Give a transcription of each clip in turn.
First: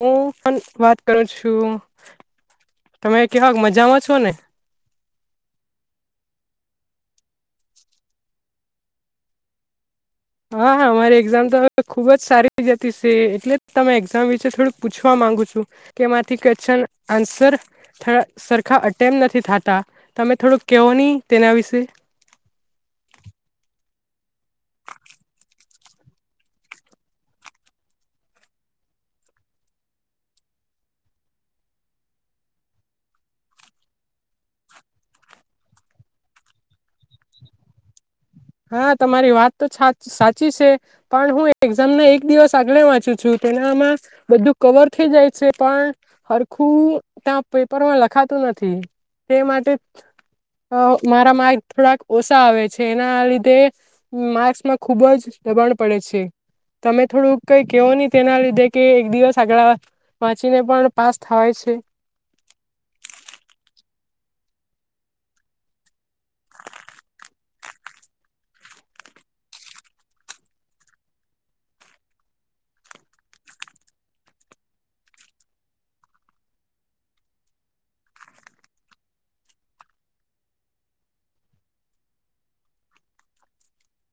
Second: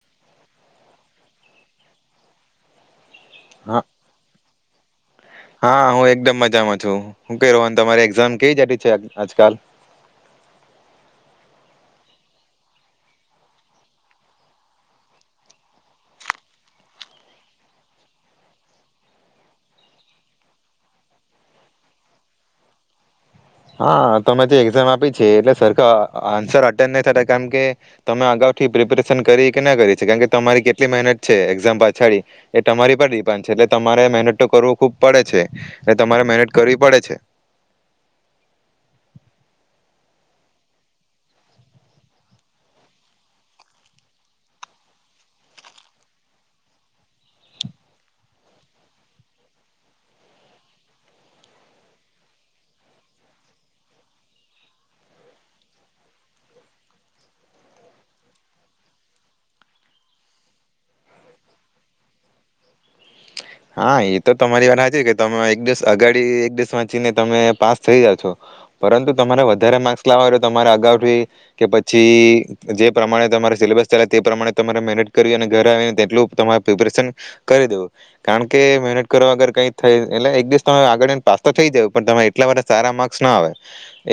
હું પણ વાત કરું છું, તમે કેવા હા મજામાં છો ને? હા હું એકદમ મજામાં છું હું ક રું તમારી એક્ઝામ કઈ જતી છે આજકાલ. હા હા અરી એક્ઝામ તો હવે ખુબ જ સારી જતી છે, એટલે તમે એક્ઝામ વિશે થોડુંક પૂછવા માંગુ છુ કેમાંથી ક્વેશ્ચન આન્સર સરખા અટેમ્પ નથી થતા તમે થોડુંક કેહો નહી તેના વિશે. હા તમે જે એક્ઝામ આપી છે, એટલે સરખ આન્સર અટેન્ડ નહી થતા કારમ કે તમે અગાઉથી પ્રિપેરેશન કરી કે ના કરી છે, કારમકે તમારી કેટલી મહેનત છે એક્ઝામ પાછડી એ તમારી પર ડિપાન્ડ છે, એટલે તમારે મહેનત તો કરવું ખુબ પડે છે, એ તમારે મહેનત કરવી પડે છે. હા તમારી વાત તો સાચી છે, પણ હું એક્ઝામ ના એક દિવસ આગલે વાંચું છું તેનામાં બધું કવર થઈ જાય છે, પણ સરખું ત્યાં પેપરમાં લખાતું નથી, તે માટે મારા માર્ક થોડાક ઓછા આવે છે એના તે માર્ક્સમાં ખુબ જ દબાણ પડે છે. તમે થોડું કઈ કેવો ની તેના લીધે કે એક દિવસ આગળ વાંચીને પણ પાસ થવાય છે. હા એ તો તમારી વાર હ છે કે તમે એક દિવસ અગાડી એક દિવસ વાંચીને તમે પાસ થઈ જા છો પરંતુ, તમારે વધારે માર્ક્સ લાવવા તમારે અગાઉ‌થી‌ કે પછી જે પ્રમાણે તમારે સિલેબસ ચાલે તે પ્રમાણે તમારે મહેનત કરવી અને ઘરે આવીને તેટલું તમારે પ્રિપરેશન કરી દેવું. કારણ કે મહેનત કરવા‌ વગર કઈ થાય એટલે એક દિવસ આગળને પાસ તો થઈ જ પણ તમારે એટલા બધા સારા માર્ક્સ ના આવે.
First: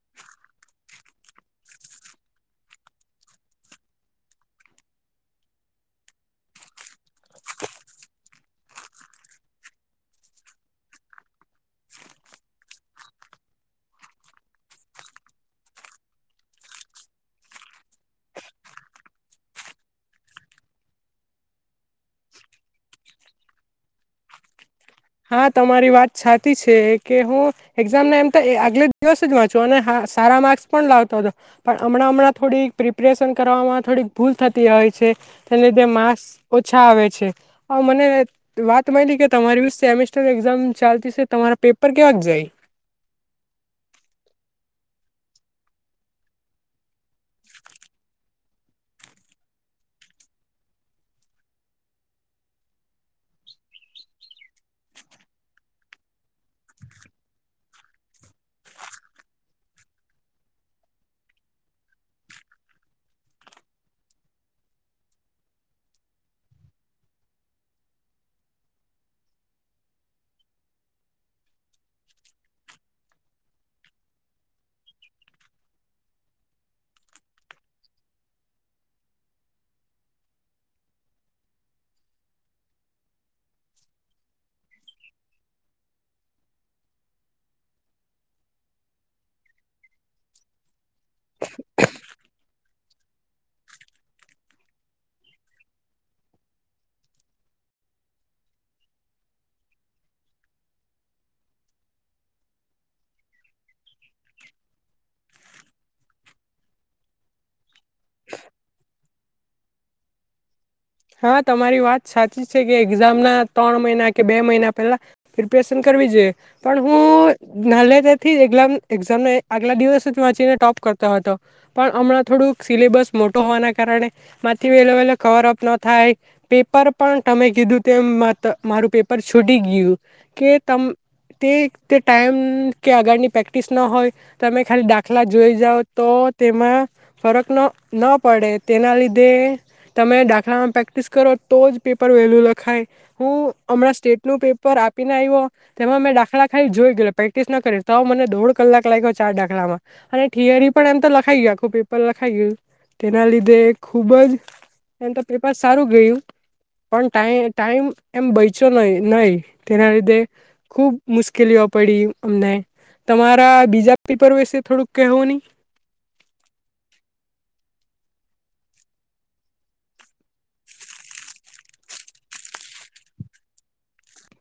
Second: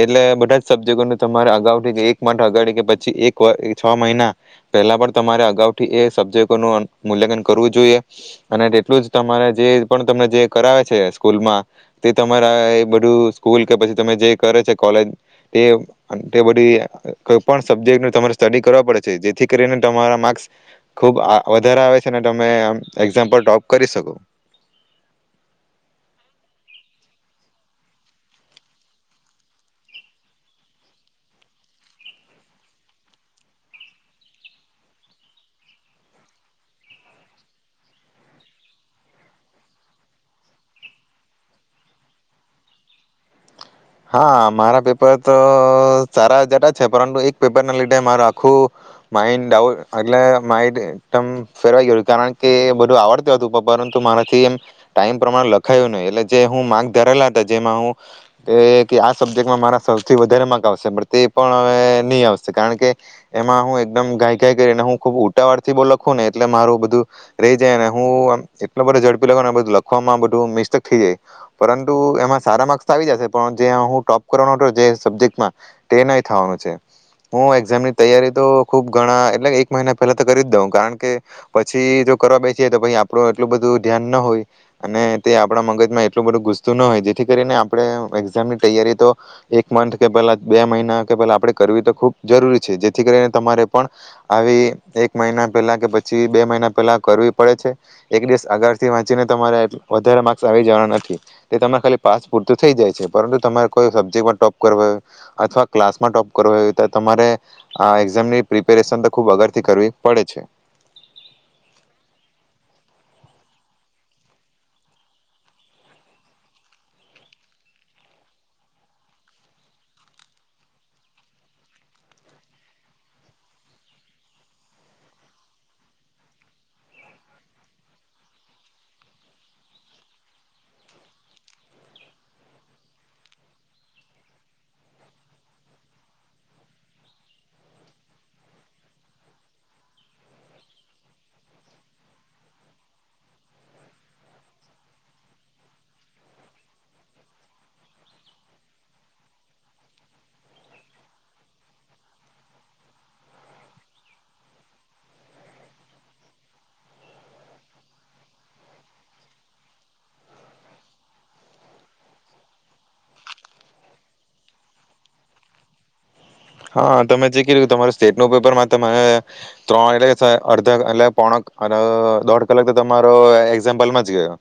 એટલે બધા જ સબ્જેક્ટો તમારે અગાઉથી એક માઠ અગા કે પછી એક છ મહિના પહેલા પણ તમારે અગાઉથી એ સબ્જેક્ટોનું મૂલ્યાંકન કરવું જોઈએ અને જે એટલું જ તમારે જે પણ તમને જે કરાવે છે સ્કૂલમાં, તે તમારા એ બધું સ્કૂલ કે પછી તમે જે કરે છે કોલેજ તે તે બધું કોઈ પણ સબ્જેક્ટનું તમારે સ્ટડી કરવા પડે છે જેથી કરીને તમારા માર્ક્સ ખૂબ વધારે આવે છે, અને તમેમ એક્ઝામ્પલ ટોપ કરી‌‌ શકો. હા તમારી વાત સાચી છે કે હું એક્ઝામ ના એમ તો આગલે દિવસ જ વાંચું અને સારા માર્ક્સ પણ લાવતો હતો, પણ હમણાં હમણાં થોડીક પ્રિપરેશન કરવામાં થોડીક ભૂલ થતી હોય છે, તેને લીધે માર્ક્સ ઓછા આવે છે, હા પણ મને વાત મળી કે તમારી સેમેસ્ટર એક્ઝામ ચાલતી છે તમારા પેપર કેવા જ જાય? હા મારા પેપર તો સારા જતા છે, પરંતુ એક પેપર ના લીધે મારું આખું, માઇન્ડ ડઉટ એટલે માઇડ એકદમ ફેરવાઈ ગયું કારણ કે બધું આવડતું હતું પરંતુ મારાથી એમ ટાઈમ પ્રમાણે લખાયું નહ એટલે જે હ માર્ક ધરેલા હતા જેમાં હું એ કે આ સબ્જેક્ટમાં મારા સૌથી વધારે માર્ક આવશે પણ તે પણ હવે નહી આવશે કારણ કે, એમાં હું એકદમ ગાઈ ગાય કરીને હું ખુબ ઉટાવાળ થી બહુ લખું ને એટલે મારું બધું, રહી જાય ને હુંમ એટલો બધો ઝડપી લખું બધું લખવામાં બધું મિસ્ટેક થઈ જાય, પરંતુ એમાં સારા માર્ક્સ આવી જશે. પણ જ્યાં હું ટોપ કરવાનો હતો જે સબ્જેક્ટમાં, તેનેય થવાનું છે, હું એક્ઝામની તૈયારી તો ખુબ ઘણા એટલે એક મહિના પહેલા તો કરી જ દઉં કારણ કે, પછી જો કરવા બેસીએ તો પછ આપણું એટલું બધું ધ્યાન ન હોય અને તે આપણા મગજમાં એટલું બધું ગુસતું ન હોય જેથી કરીને આપણે એક્ઝામ ની તૈયારી તો, એક મંથ કે પેલા બે મહિના કે પેલા આપણે કરવી તો ખુબ જરૂરી છે જેથી કરીને તમારે પણ, આવી એક મહિના પહેલા કે પછી બે મહિના પહેલા કરવી પડે છે, એક દિવસ અગારથી વાંચીને તમારે વધારે માર્ક્સ આવી જવા નથી, તે તરે ખાલી પાસ પૂરતું થઈ જાય છે. પરંતુ તમારે કોઈ સબ્જેક્ટમાં ટોપ કરો, અથવા ક્લાસમાં ટોપ કરવો‌ તો તમારે, આ એક્ઝામની પ્રિપેરેશન તો ખુબ અગરથી કરવી પડે છે. હા તમારી વાત સાચી છે કે એક્ઝામના ત્રણ મહિના કે બે મહિના પહેલા, પ્રિપરેશન કરવી જોઈએ, પણ હું નાનલે તારાથી જ એક્ઝામ આગલા દિવસ જ વાંચીને ટોપ કરતો હતો, પણ હમણાં થોડુંક સિલેબસ મોટો હોવાના કારણે, માંથી વહેલો વહેલો કવર અપ ન થાય, પેપર પણ તમે કીધું તેમ મારું પેપર છૂટી ગયું, કે તમ તે તે ટાઈમ કે આગળની પ્રેક્ટિસ ન હોય, તમે ખાલી દાખલા જોઈ જાઓ તો તેમાં ફરક ન ન પડે તેના લીધે તમે દાખલા પ્રેક્ટિસ કરો તો જ પેપર વેલ્યુ લખાય, હું હમણાં સ્ટેટનું પેપર આપીને આવ્યો, તેમાં મેં દાખલા ખાઈ જોઈ ગય પ્રેક્ટિસ ન કરી તો મને દોઢ કલાક લાગ્યો ચાર દાખલામાં, અને થિયરી પણ એમ તો લખાઈ ગય આખું પેપર લખાઈ ગયું, તેના લીધે ખૂબ જ એમ તો પેપ બસ સારું ગયું, પણ ટ ટાઈમ એમ બચો ન નહી, તેના લીધે ખુબ મુશ્કેલીઓ પડી, અમને તમારા બીજા પેપર વિશે થોડુંક કવો નહી? સ્ટેટ ન પેપરમાં ત, ત્રણ એટલે અડધા એટલે પોણા દોઢ કલાક તો તમારો એક્ઝામ્પલમાં જ ગયો,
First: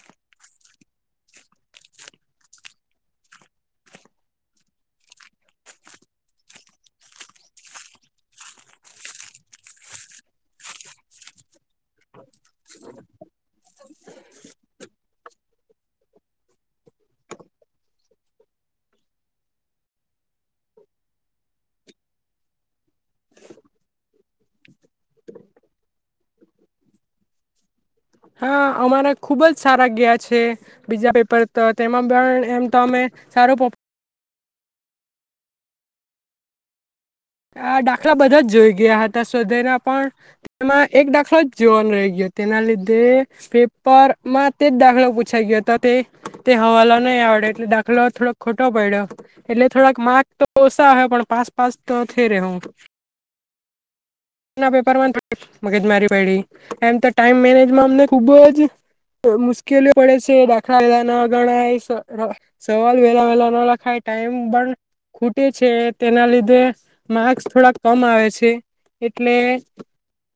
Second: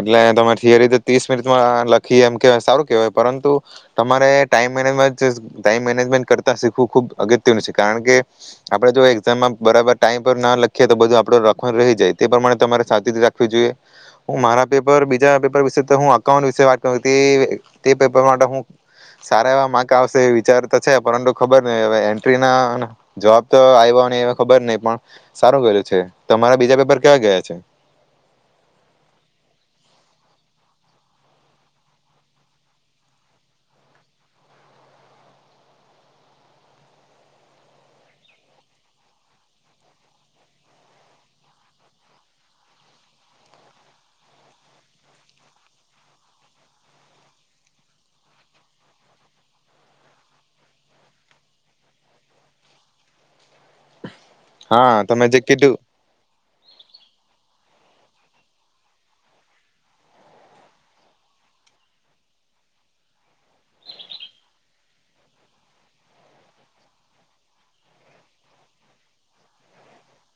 એટલે તમારે થિયરી તો ત્રીસ મિનિટમાં લખી એમ કેવાય સારું કેહેવાય પરંતુ, તમારે ટાઈમ મેનેજમેન્ટ ટાઈમ મેનેજમેન્ટ કર બ અગત્યનું છે કારણ કે, આપણે જો એામમાં બરાબર ટાઈમ પર ના લખીએ તો બધું આપડ રખ રહી જાય તે પ્રમાણે તમારે સાચી રાખવી જોઈએ, હું મારા પેપર બીજા પપ વિ અઉ વિત પેપર માટે હ સારા એવા માર્ક આવશે વિચારતા છે પરતું ખબર નહ હવે એન્ટ્રી ના જવાબ તો આવ્યો ન ખબર નહ પણ, સારું ગલું છે, તમારા બીજા પેપર કેવા ગયા છે? હા અમારા ખુબ જ સારા ગયા છે, બીજા પેપર તો તેમાં પણ એમ તો અમે સારો આ દાખલા બધા જ જોઈ ગયા હતા સોધેના પણ, તેમાં એક દાખલો જ જોવાનો રહી ગયો તેના લીધે પેપરમાં તે જ દાખલો પૂછાઈ ગયો હતો તે તે હવાલો નહીં આવડ્યો એટલે દાખલો થોડોક ખોટો પડ્યો, એટલે થોડાક માર્ક તો ઓછા આવ્યા પણ પાસ પાસ ત થે રેહુ. ના હા પેપર તમે જે કીધું મગજમારી બડી [unintelligible] એમ તો ટાઈમ મેનેજમાં અમને ખુબ જ મુશ્કેલીઓ પડે છે દાખલા વેલા ના ગણાય સવાલ વેલા વેલા ના લખાય ટાઈમ પણ, ખૂટે છે તેના લીધે, માર્કસ થોડાક કમ આવે છે. એટલે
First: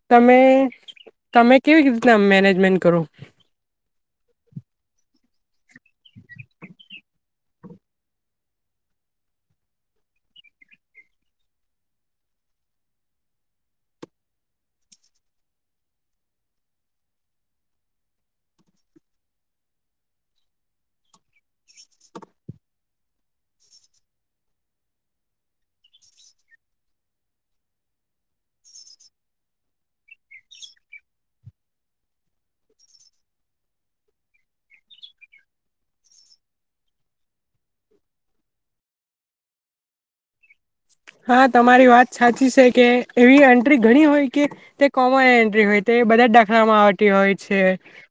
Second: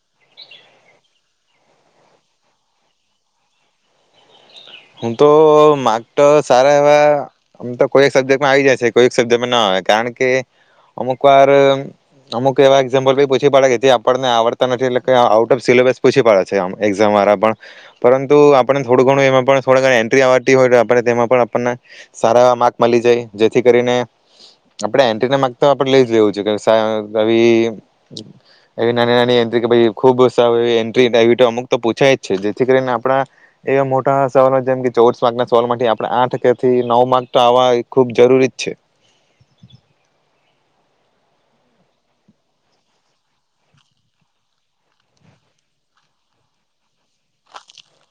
તમે તમે કેવી રીતના મેનેજમેન્ટ કરો? હમ તો માર્ક તો સારા એવા આમ તો કોઈક સબ્જેક્ટમાં આવી જાય છે કોઈક સબ્જેક્ટમાં ના આવે કારણ કે, અમુક વાર અમુક એવા એક્ઝામ્પલ પૂછી પાડે કે જે આપણને આવડતા નથી એટલે કે આઉટ ઓફ સિલેબસ પૂછી પાડે છે એક્ઝામ વાળા પણ, પરંતુ આપણને થોડું ઘણું એમાં પણ થોડા ઘણા એન્ટ્રી આવતી હોય તો, આપણને તેમાં પણ આપણને, સારા એવા માર્ક મળી જાય જેથી કરીને આપણે એન્ટ્રી ના માર્ક તો આપણે લઈ જ લેવું છ કે એવી નાની નાની એન્ટ્રી કે ખૂબ એન્ટ અમુક તો પૂછાય જ છે જેથી કરીને આપણા, એવા મોટા જેમ કે ચૌવુદ માર્કના સવાલ માંથી આપણે આઠથી નવ માર્ક તો આવવા ખુબ જરૂરી જ છે. હા તમારી વાત સાચી છે કે એવી એન્ટ્રી ઘણી હોય કે, તે કોમન એન્ટ્રી હોય તે બધા જ દાખલામાં આવતી હોય છે,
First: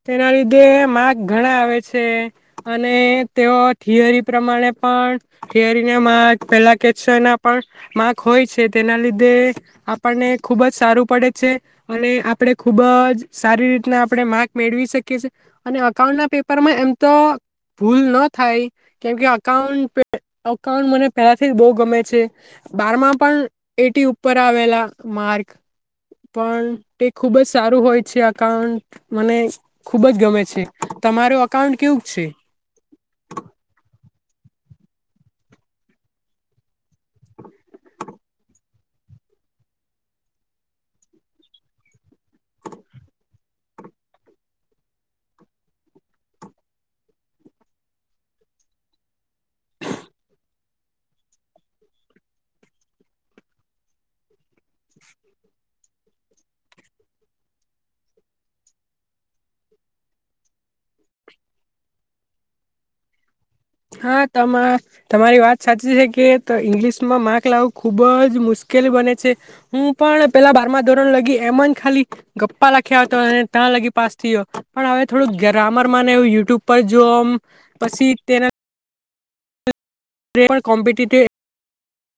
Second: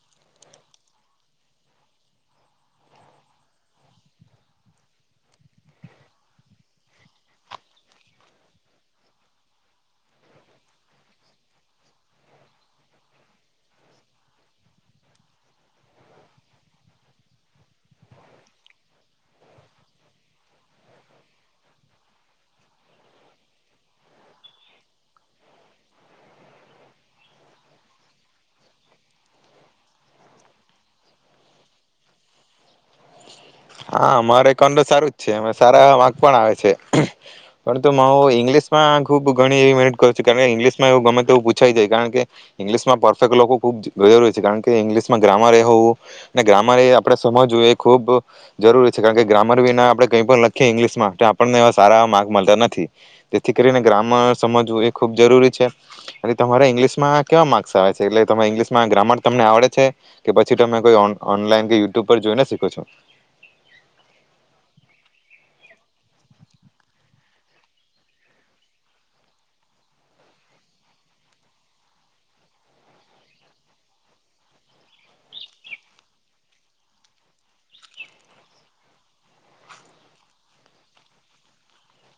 તેના લીધે માર્ક ઘણા આવે છે, અને તેઓ થિયરી પ્રમાણે પણ, થિયરીના માર્ક પહેલા કેચ એના પણ માર્ક હોય છે તેના લીધે આપણને ખૂબ જ સારું પડે છે, અને આપણે ખૂબ જ સારી રીતના આપણે માર્ક મેળવી શકીએ છીએ, અને અકાઉન્ટના પેપરમાં એમ તો ભૂલ ન થાય કેમકે અકાઉન્ટ અકાઉન્ટ મને પહેલાંથી બહુ ગમે છે. બારમાં પણ એટી ઉપર આવેલા માર્ક, પણ તે ખુબ જ સારું હોય છે, અઉન્ટ મને ખુબ જ ગમે છે, તમાર અઉન્ટ કેવું છે? હા, અમારે કનડ સારું જ છે અ સારા માર્ક પણ આવે છે, પરંતુ હું ઇંગ્લિશમાં ખુબ ઘણી એવી મહેનત કરું છું, કારણ કે, ઇંગ્લિશમાં એવું ગમેવું પૂછાય જાય કારણ કે ઇંગ્લિશમાં પરફેક્ટ લોકો ખૂબ જરૂરી છે, કારણ કે ઇંગ્લિશમાં ગ્રામર એ હોવું ને ગ્રામર એ આપણે સમજવું એ ખૂબ જરૂરી છે કારણ કે ગ્રામર વિના આપણે કંઈ પણ લખીએ ઇંગ્લિશમાં આપણને એવા સારા માર્ક મળતા નથી, જેથી, કરીને ગ્રામર સમજવું એ ખૂબ જરૂરી છે, અને તમારા ઇંગ્લિશમાં કેવા માર્ક્સ આવે છે. એટલે તમારે ઇંગ્લિશમાં ગ્રામર તમને આવડે છે, કે પછી તમે કોઈ ઓનલાઈન કે યુટ્યુબ પર જોઈને શીખો છો? હા તમા તમારી વાત સાચી છે, કે ઈંગ્લિશમાં માર્ક લાવું ખુબ જ મુશ્કેલ બને છે, હું પણ પેલા બારમા ધોરણ લગી એમ જ ખાલી ગપ્પા લખ્યા હતો, અને ત્યાં, લગી પાસ થ ગયો પણ હવે થોડું ગ્રામર ને યુટ્યુબ પર જોમ, પછી તેના તે પણ કોમ્પિટી તે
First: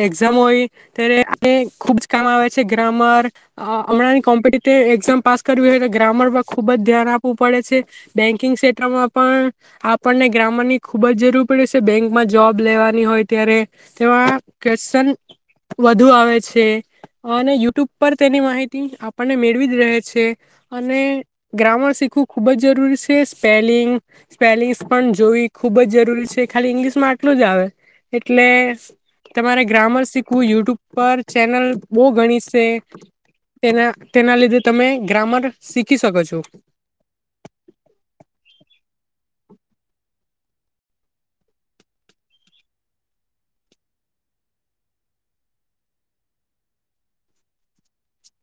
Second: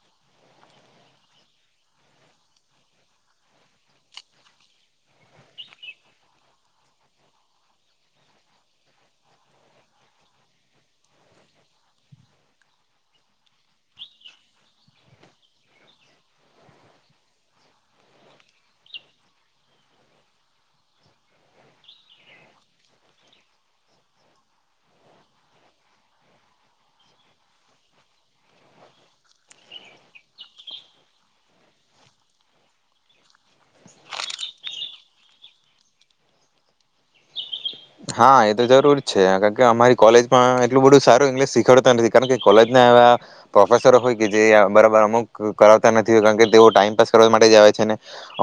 એક્ઝામ હોય, ત્યારે ખુબ જ કામ આવે છે ગ્રામર, હમણાં કોમ્પિટેટિવ એક્ઝામ પાસ કરવી હોય તો ગ્રામર પર ખૂબ જ ધ્યાન આપવું પડે છે, બેંકિંગ ક્ષેત્રમાં પણ આપણને ગ્રામરની ખુબ જ જરૂર પડે છે બેંકમાં જોબ લેવાની હોય ત્યારે, તેમાં ક્વેશચન વધુ આવે છે, અને યુટ્યુબ પર તેની માહિતી આપણને મેળવી જ રહે છે, અને ગ્રામર શીખવું ખૂબ જ જરૂરી છે સ્પેલિંગ સ્પેલિંગ્સ પણ જોવી ખૂબ જ જરૂરી છે ખાલી ઇંગ્લિશમાં આટલું જ આવે, એટલે તમારે ગ્રામર શીખવું યુટ્યુબ પર ચેનલ બહુ ગણી છે, તેના તેના લીધે તમે ગ્રામર શીખી શકો છો. હા એ તો જરૂર છે કારણ કે અમારી કોલેજમાં એટલું બધું સારું ઇંગ્લિશ શીખાડતા નથી, કારણ કે કોલેજના એવા પ્રોફેસરો હોય કે જે બરાબર અમુક કરાવતા નથી હોય, કારણ કે તેઓ ટાઈમપાસ કરવા માટે જ આવે છે. ને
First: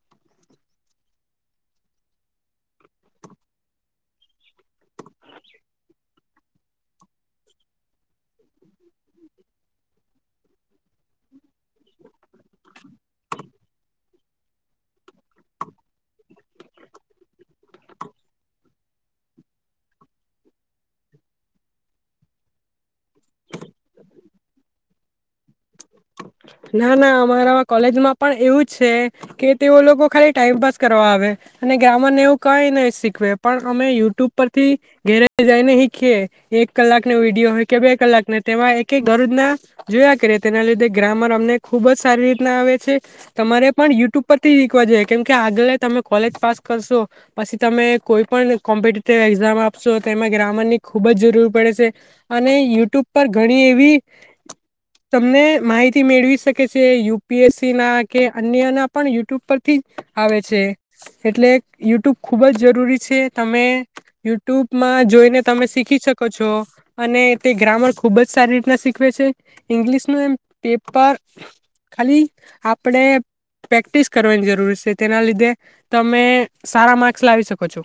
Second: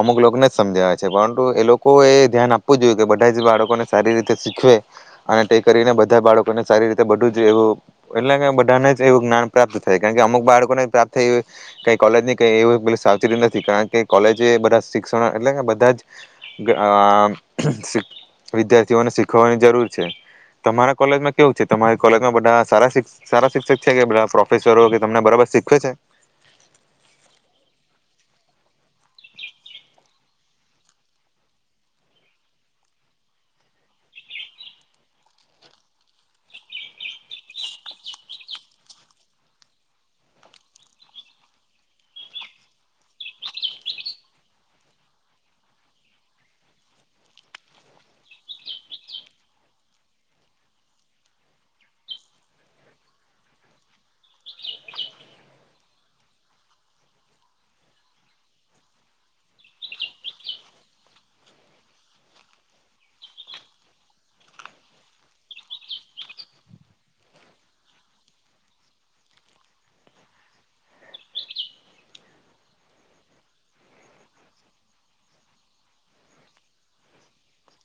અમુક લોકોને જ સમજાવે છે, પરંતુ એ લોકો એ ધ્યાન આપવું જોઈએ કે બધા જ બાળકોને સારી રીતે શીખવે, અને તે કરીને બધા બાળકોને સારી રીતે બધું જ એવું એટલે બધાને જ એવું જ્ઞાન પ્રાપ્ત થાય કારણ કે અમુક બાળકોને પ્રાપ્ત થઈ, ક કોલેજની ક એવ સાવચેતી નથી કારણ કે કોલેજ એ બધા શિક્ષણ એટલે બધા જ વિદાર ને શીખવાની જરૂર છે, તમારા કોલેજમાં કેવું છે તમારી કોલેજમાં બધા સારા સારા શિક્ષક છે કે પ્રોફેસરો તમને બરાબર શીખ ના, ના, અમારા કોલેજમાં પણ એવું જ છે, કે તેઓ લોકો ખાલી ટાઈમપાસ કરવા આવે. અને ગ્રામરને એવું કઈ નહી શીખવે. પણ, અમે યુટ્યુબ પરથી ઘેરે જઈને શીખીએ એક કલાકનો વિડીયો હોય, કે બે કલાક તેમાં એક એક ઘરજ ના જોયા કે રતે તેના લીધે ગ્રામર અમને ખૂબ જ સારી રીતના આવે છે. તમારે પણ યુટ્યુબ પરથી શીખવા જઈએ. કેમ કે, આગળ તમે કોલેજ પાસ કરશો પછી, તમે કોઈ પણ કોમ્પિટટિવ એક્ઝામ આપશો તો એમાં, ગ્રામરની ખૂબ જ જરૂર પડે છે. અને યુટ્યુબ પર ઘણી એવી તમને માહિતી મેળવી શકે છે. યુપીએસસી ના કે અન્યના પણ યુટ્યુબ પરથી આવે છે. એટલે યુટ્યુબ ખૂબ જ જરૂરી છે. તમે યુટ્યુબમાં જોઈને તમે શીખી શકો છો. અને તે ગ્રામર ખૂબ જ સારી રીતના શીખવે છે. ઈંગ્લિશનું એમ પેપર ખાલી આપણે પ્રેક્ટિસ કરવાની જરૂર છે. તેના લીધે તમે સારા માર્ક્સ લાવી શકો છો.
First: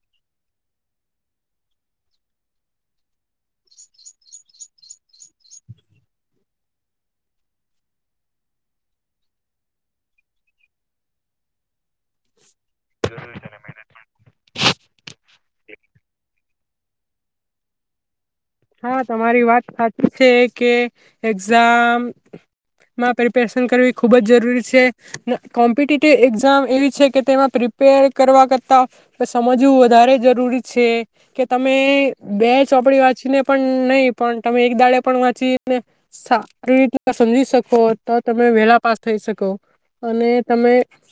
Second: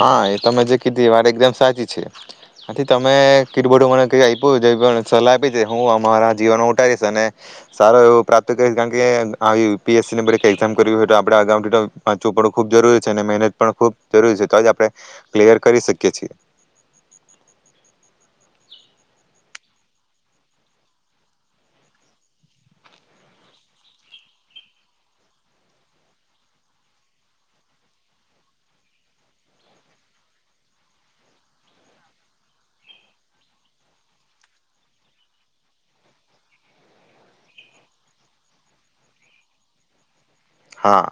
હા એ તમે જે કીધી મારી એઝામ સાચી છે. આથી, તમે કીટબડું મને ક આપ્યું સલાહ આપી છે. હું અમારા જીવન ઉઠારીશ અને સારો એવું પ્રાપ્ત કરીશ કારણ કે, યુ પી એસ ની એક્ઝામ ને એવી કરવી હોય તો, આપે અગાઉથી વાંચવું થોડું ખૂબ જરૂરી છે. અને મહેનત પણ ખૂબ જરૂરી છે. તો જ આપણે કિલ્યર કરી શકીએ છીએ. હા, તમારી વાત સાચી છે, કે એક્ઝામમાં પ્રિપેરેશન કરવી ખુબ જ જરૂરી છે. કોમ્પિટેટિવ એક્ઝામ એવી છે, કે તેમાં પ્રિપેર કરવા કરતાં સમજવું વધારે જરૂરી છે, કે તમે બે ચોપડી વાત વાચીને પણ નહીં, પણ તમે એક દાડે પણ વાંચીને સારી રીત સમજી શકો, તો તમે વેલા પાસ થઈ શકો અને તમે હા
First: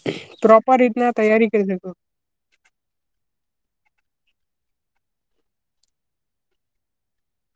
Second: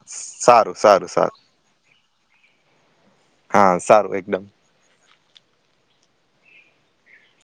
સારું પ્રોપર સારું રીતના સારું તૈયારી કરી શકો. હા, સારું એકદમ.